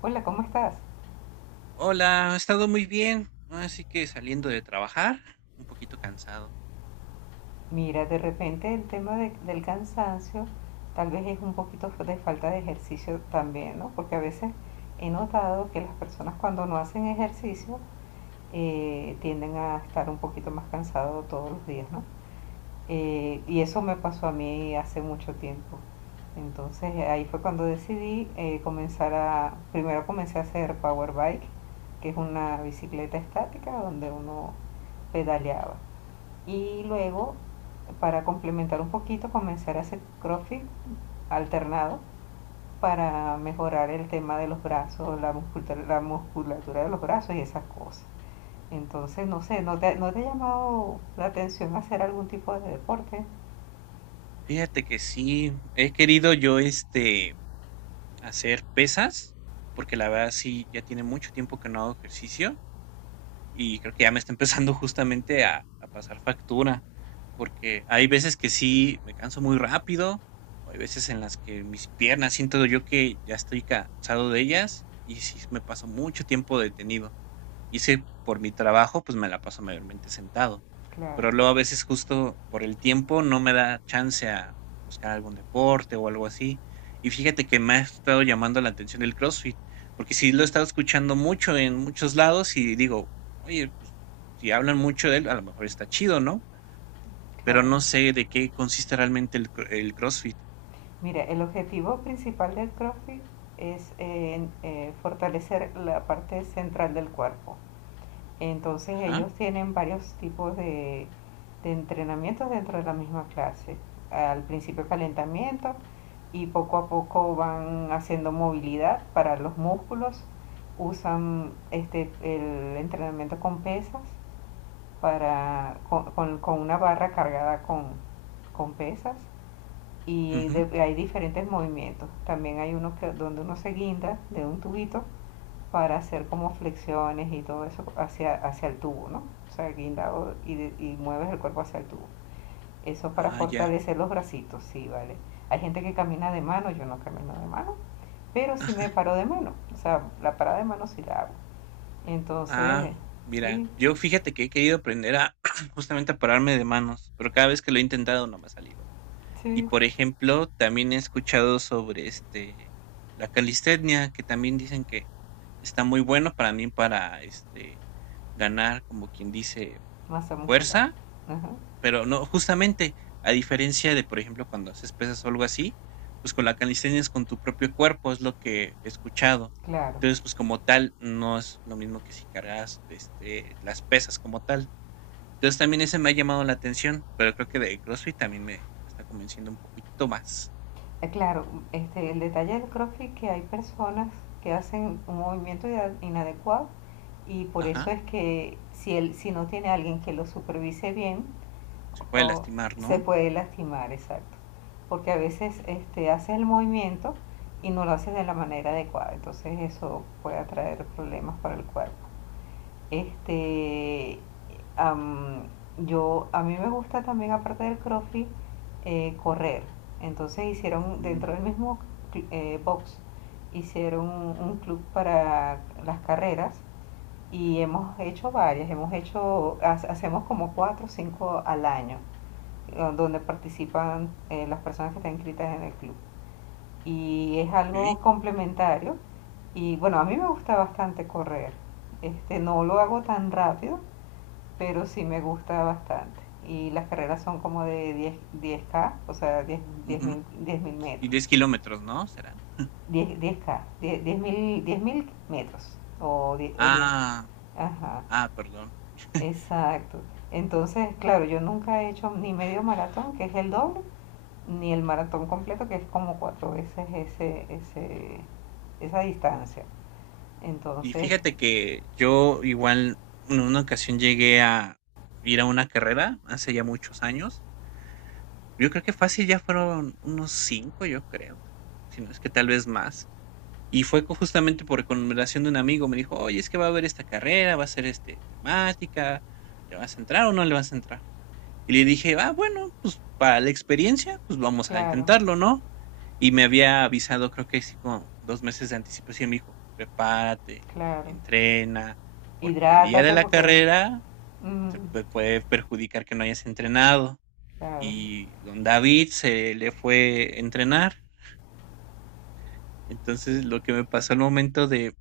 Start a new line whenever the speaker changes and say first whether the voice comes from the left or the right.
left: Hola, ¿cómo estás?
right: Hola, he estado muy bien, así que saliendo de trabajar, un poquito cansado.
left: Mira, de repente el tema del cansancio tal vez es un poquito de falta de ejercicio también, ¿no? Porque a veces he notado que las personas cuando no hacen ejercicio tienden a estar un poquito más cansados todos los días, ¿no? Y eso me pasó a mí hace mucho tiempo. Entonces ahí fue cuando decidí, primero comencé a hacer power bike, que es una bicicleta estática donde uno pedaleaba. Y luego, para complementar un poquito, comenzar a hacer crossfit alternado para mejorar el tema de los brazos, la musculatura de los brazos y esas cosas. Entonces, no sé, ¿no te ha llamado la atención hacer algún tipo de deporte?
right: Fíjate que sí, he querido yo hacer pesas, porque la verdad sí, ya tiene mucho tiempo que no hago ejercicio y creo que ya me está empezando justamente a pasar factura, porque hay veces que sí me canso muy rápido, o hay veces en las que mis piernas siento yo que ya estoy cansado de ellas y sí me paso mucho tiempo detenido. Y si por mi trabajo, pues me la paso mayormente sentado.
left: Claro,
right: Pero luego a veces justo por el tiempo no me da chance a buscar algún deporte o algo así. Y fíjate que me ha estado llamando la atención el CrossFit, porque sí lo he estado escuchando mucho en muchos lados y digo, oye, pues, si hablan mucho de él, a lo mejor está chido, ¿no? Pero
left: claro.
right: no sé de qué consiste realmente el CrossFit.
left: Mira, el objetivo principal del CrossFit es fortalecer la parte central del cuerpo. Entonces
right: Ajá.
left: ellos tienen varios tipos de entrenamientos dentro de la misma clase. Al principio calentamiento y poco a poco van haciendo movilidad para los músculos. Usan el entrenamiento con pesas, con una barra cargada con pesas. Y
right: Ujú.
left: hay diferentes movimientos. También hay uno donde uno se guinda de un tubito para hacer como flexiones y todo eso hacia el tubo, ¿no? O sea, guindado y mueves el cuerpo hacia el tubo. Eso para
right: Ah, ya.
left: fortalecer los bracitos, sí, vale. Hay gente que camina de mano, yo no camino de mano, pero sí me paro de mano. O sea, la parada de mano sí la hago.
right: Ah,
left: Entonces,
right: mira,
left: sí,
right: yo fíjate que he querido aprender a justamente a pararme de manos, pero cada vez que lo he intentado no me ha salido. Y
left: sí,
right: por ejemplo, también he escuchado sobre la calistenia, que también dicen que está muy bueno para mí para ganar, como quien dice,
left: masa muscular.
right: fuerza.
left: Ajá,
right: Pero no, justamente, a diferencia de, por ejemplo, cuando haces pesas o algo así, pues con la calistenia es con tu propio cuerpo, es lo que he escuchado.
left: claro.
right: Entonces, pues como tal, no es lo mismo que si cargas, este, las pesas como tal. Entonces, también ese me ha llamado la atención, pero creo que de CrossFit también me está convenciendo un poquito más.
left: Claro, el detalle del CrossFit que hay personas que hacen un movimiento inadecuado y por eso
right: Ajá,
left: es que si no tiene alguien que lo supervise bien,
right: se puede
left: o
right: lastimar,
left: se
right: ¿no?
left: puede lastimar, exacto. Porque a veces haces el movimiento y no lo haces de la manera adecuada, entonces eso puede traer problemas para el cuerpo. Este, am, a mí me gusta también, aparte del CrossFit, correr. Entonces dentro
right: Mm,
left: del mismo box, hicieron un club para las carreras y hemos hecho varias, hemos hecho, ha- hacemos como 4 o 5 al año, donde participan las personas que están inscritas en el club. Y es algo
right: ok,
left: complementario y bueno, a mí me gusta bastante correr. No lo hago tan rápido, pero sí me gusta bastante. Y las carreras son como de diez diez k, o sea, 10 10
right: ujú.
left: mil, 10 mil
right: ¿Y 10
left: metros.
right: kilómetros, no? ¿Serán?
left: Diez 10K, 10 10 mil, 10 mil metros. O 10, o diez,
right: Ah,
left: ajá,
right: ah, perdón.
left: exacto. Entonces, claro, yo nunca he hecho ni medio maratón, que es el doble, ni el maratón completo, que es como cuatro veces esa distancia.
right: Y
left: Entonces,
right: fíjate que yo igual en una ocasión llegué a ir a una carrera hace ya muchos años. Yo creo que fácil ya fueron unos cinco, yo creo. Si no es que tal vez más. Y fue justamente por recomendación de un amigo. Me dijo, oye, es que va a haber esta carrera, va a ser este temática. ¿Le vas a entrar o no le vas a entrar? Y le dije, ah, bueno, pues para la experiencia, pues vamos a
left: claro,
right: intentarlo, ¿no? Y me había avisado, creo que sí, con 2 meses de anticipación, me dijo, prepárate,
left: claro.
right: entrena, porque el día de
left: Hidrátate
right: la
left: porque…
right: carrera te
left: Mm,
right: puede perjudicar que no hayas entrenado.
left: claro,
right: Y don David se le fue a entrenar. Entonces, lo que me pasó al momento de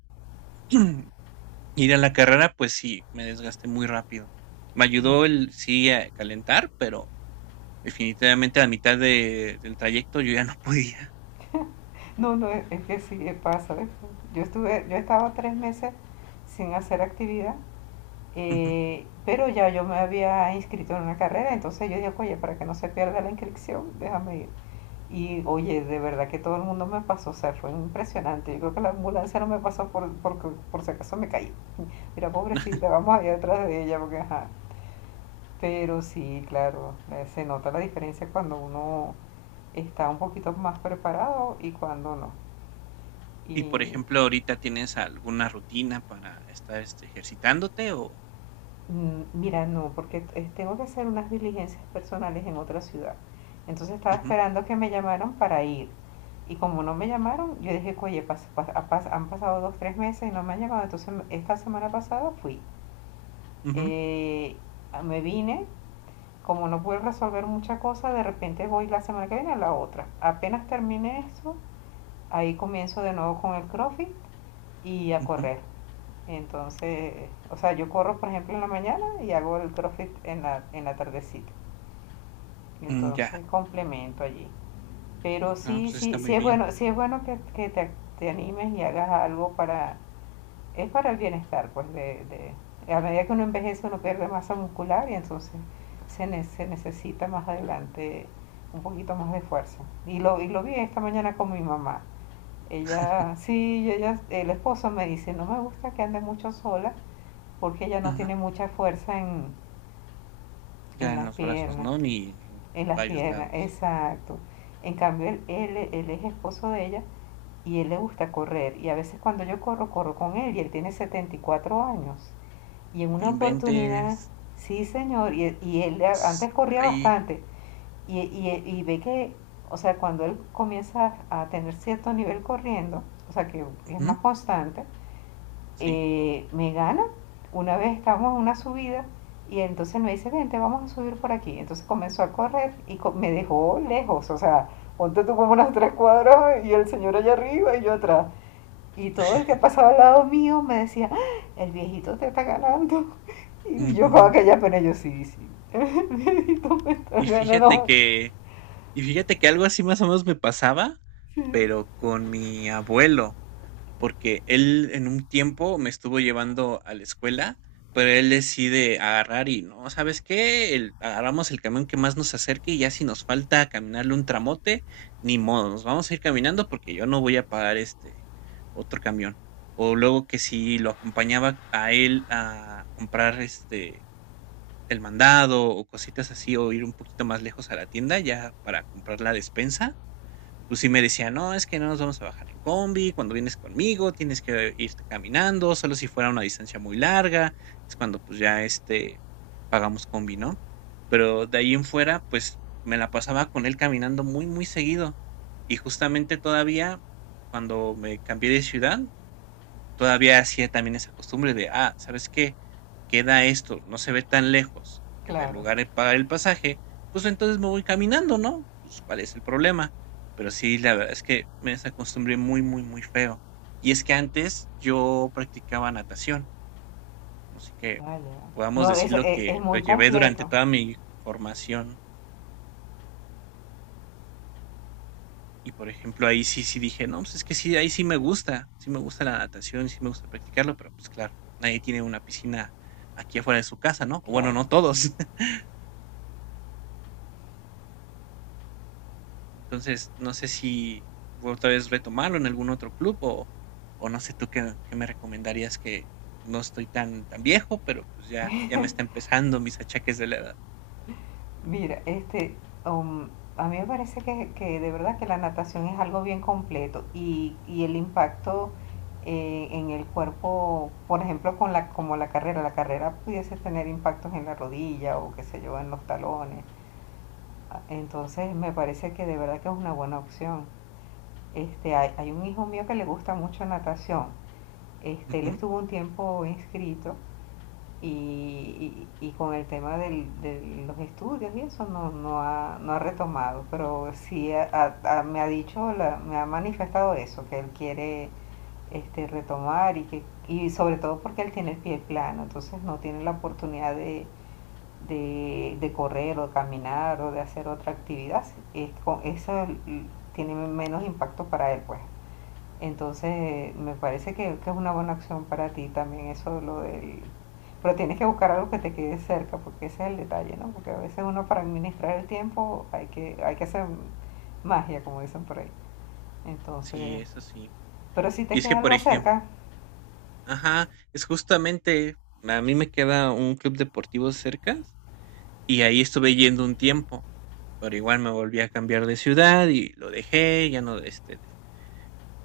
right: ir a la carrera, pues sí, me desgasté muy rápido. Me
left: claro.
right: ayudó el sí a calentar, pero definitivamente, a mitad de del trayecto yo ya no podía.
left: No, no, que sí, pasa. Yo estaba 3 meses sin hacer actividad,
right: Ujú.
left: pero ya yo me había inscrito en una carrera, entonces yo dije, oye, para que no se pierda la inscripción, déjame ir. Y oye, de verdad que todo el mundo me pasó, o sea, fue impresionante. Yo creo que la ambulancia no me pasó por si acaso me caí. Mira, pobrecita, vamos a ir atrás de ella, porque ajá. Pero sí, claro, se nota la diferencia cuando uno está un poquito más preparado y cuando no.
right: Y,
left: Y
right: por ejemplo, ahorita, ¿tienes alguna rutina para estar, este, ejercitándote o?
left: mira, no, porque tengo que hacer unas diligencias personales en otra ciudad. Entonces estaba
right: Ujú,
left: esperando que me llamaran para ir. Y como no me llamaron, yo dije, oye, han pasado 2, 3 meses y no me han llamado. Entonces esta semana pasada fui.
right: ujú,
left: Eh, me vine, como no pude resolver mucha cosa, de repente voy la semana que viene a la otra. Apenas terminé eso, ahí comienzo de nuevo con el CrossFit y a
right: ujú,
left: correr. Entonces, o sea, yo corro, por ejemplo, en la mañana y hago el CrossFit en la tardecita.
right: mm, ya.
left: Entonces, complemento allí. Pero
right: Ah,
left: sí,
right: pues está
left: sí,
right: muy bien.
left: sí es bueno que te animes y hagas algo es para el bienestar, pues, a medida que uno envejece uno pierde masa muscular y entonces se necesita más adelante un poquito más de fuerza. Y lo vi esta mañana con mi mamá. Ella, sí, ella, el esposo me dice, no me gusta que ande mucho sola porque ella no
right: Ajá.
left: tiene mucha fuerza en
right: Ya en
left: las
right: los brazos,
left: piernas,
right: ¿no? Ni en
left: en las
right: varios
left: piernas,
right: lados.
left: exacto. En cambio, él es esposo de ella y él le gusta correr. Y a veces cuando yo corro, corro con él, y él tiene 74 años. Y en
right: No
left: una oportunidad,
right: inventes.
left: sí señor, y él
right: S
left: antes corría
right: ay.
left: bastante y ve o sea, cuando él comienza a tener cierto nivel corriendo, o sea, que es más
right: Ujú,
left: constante,
right: sí.
left: me gana. Una vez estábamos en una subida y entonces me dice, vente, vamos a subir por aquí. Entonces comenzó a correr y me dejó lejos, o sea, ponte tú como unas 3 cuadras y el señor allá arriba y yo atrás. Y todo el que pasaba al lado mío me decía: "Ah, el viejito te está ganando". Y yo con
right: Ujú.
left: aquella pena, yo sí, sí, el viejito me está
right: Y fíjate
left: ganando.
right: que y fíjate que algo así más o menos me pasaba, pero con mi abuelo. Porque él en un tiempo me estuvo llevando a la escuela, pero él decide agarrar y no, ¿sabes qué? Agarramos el camión que más nos acerque y ya si nos falta caminarle un tramote, ni modo, nos vamos a ir caminando porque yo no voy a pagar otro camión. O luego que si lo acompañaba a él a comprar el mandado o cositas así o ir un poquito más lejos a la tienda ya para comprar la despensa, pues sí me decía: "No, es que no nos vamos a bajar en combi, cuando vienes conmigo tienes que irte caminando, solo si fuera una distancia muy larga, es cuando, pues, ya, este, pagamos combi", ¿no? Pero de ahí en fuera, pues, me la pasaba con él caminando muy seguido. Y justamente todavía cuando me cambié de ciudad todavía hacía también esa costumbre de, ah, ¿sabes qué? Queda esto, no se ve tan lejos del
left: Claro,
right: lugar de pagar el pasaje, pues entonces me voy caminando, ¿no? Pues cuál es el problema. Pero sí, la verdad es que me desacostumbré muy feo. Y es que antes yo practicaba natación, así que
left: vaya.
right: podamos
left: No, es,
right: decirlo
left: es, es
right: que lo
left: muy
right: llevé durante
left: completo,
right: toda mi formación. Y por ejemplo, ahí sí, sí dije, no, pues es que sí, ahí sí me gusta la natación, sí me gusta practicarlo, pero pues claro, nadie tiene una piscina aquí afuera de su casa, ¿no? O bueno,
left: claro.
right: no todos. Entonces, no sé si voy otra vez retomarlo en algún otro club o no sé tú qué, qué me recomendarías, que no estoy tan, tan viejo, pero pues ya, ya me está empezando mis achaques de la edad.
left: Mira, um, a mí me parece que de verdad que la natación es algo bien completo, y el impacto en el cuerpo, por ejemplo, con como la carrera pudiese tener impactos en la rodilla o qué sé yo, en los talones. Entonces me parece que de verdad que es una buena opción. Hay un hijo mío que le gusta mucho natación. Él
right: Ujú.
left: estuvo un tiempo inscrito, y con el tema de los estudios y eso no ha retomado, pero sí me ha dicho, me ha manifestado eso, que él quiere retomar, y sobre todo porque él tiene el pie plano, entonces no tiene la oportunidad de correr o de caminar o de hacer otra actividad, eso tiene menos impacto para él, pues. Entonces, me parece que es una buena acción para ti también, eso lo del… Pero tienes que buscar algo que te quede cerca, porque ese es el detalle, ¿no? Porque a veces uno para administrar el tiempo hay que hacer magia, como dicen por ahí.
right: Sí,
left: Entonces,
right: eso sí.
left: pero si
right: Y
left: te
right: es que,
left: queda
right: por
left: algo
right: ejemplo,
left: cerca,
right: ajá, es justamente, a mí me queda un club deportivo cerca. Y ahí estuve yendo un tiempo, pero igual me volví a cambiar de ciudad y lo dejé, ya no, este,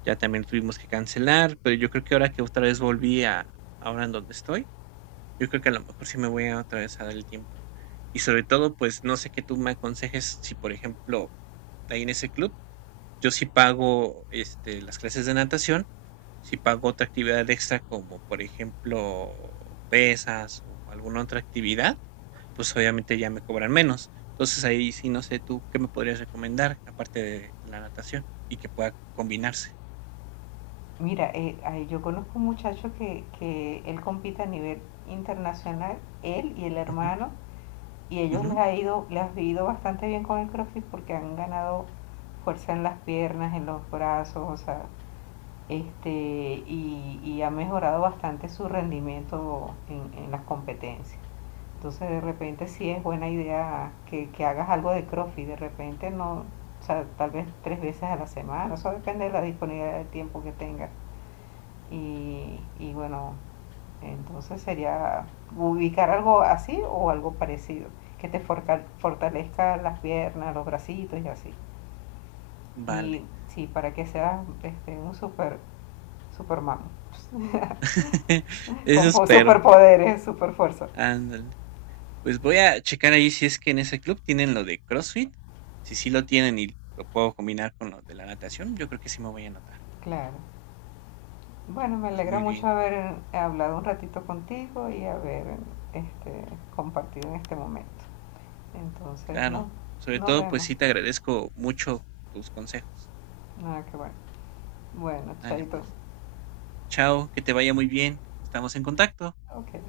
right: ya también tuvimos que cancelar, pero yo creo que ahora que otra vez volví a, ahora en donde estoy, yo creo que a lo mejor sí me voy a otra vez a dar el tiempo. Y sobre todo, pues no sé qué tú me aconsejes si, por ejemplo, ahí en ese club yo sí pago, este, las clases de natación, sí pago otra actividad extra como, por ejemplo, pesas o alguna otra actividad, pues obviamente ya me cobran menos. Entonces ahí sí no sé tú qué me podrías recomendar aparte de la natación y que pueda combinarse.
left: mira, yo conozco un muchacho que él compite a nivel internacional, él y el
right: Ujú,
left: hermano, y ellos
right: ujú,
left: les ha ido bastante bien con el CrossFit porque han ganado fuerza en las piernas, en los brazos, o sea, este, y ha mejorado bastante su rendimiento en las competencias. Entonces de repente sí es buena idea que hagas algo de CrossFit, de repente no, o sea, tal vez 3 veces a la semana, eso depende de la disponibilidad de tiempo que tengas. Y bueno, entonces sería ubicar algo así o algo parecido, que te fortalezca las piernas, los bracitos y así. Y
right: vale,
left: sí, para que seas un superman.
right: eso
left: Con
right: espero.
left: superpoderes, super.
right: Ándale. Pues voy a checar ahí si es que en ese club tienen lo de CrossFit. Si sí lo tienen y lo puedo combinar con lo de la natación, yo creo que sí me voy a anotar.
left: Claro. Bueno, me
right: Pues
left: alegra
right: muy
left: mucho
right: bien.
left: haber hablado un ratito contigo y haber este, compartido en este momento. Entonces, no,
right: Claro, sobre
left: nos
right: todo, pues
left: vemos.
right: sí te agradezco mucho tus consejos.
left: Nada, que bueno. Bueno,
right: Dale,
left: chaito.
right: pues. Chao, que te vaya muy bien. Estamos en contacto.
left: Okay.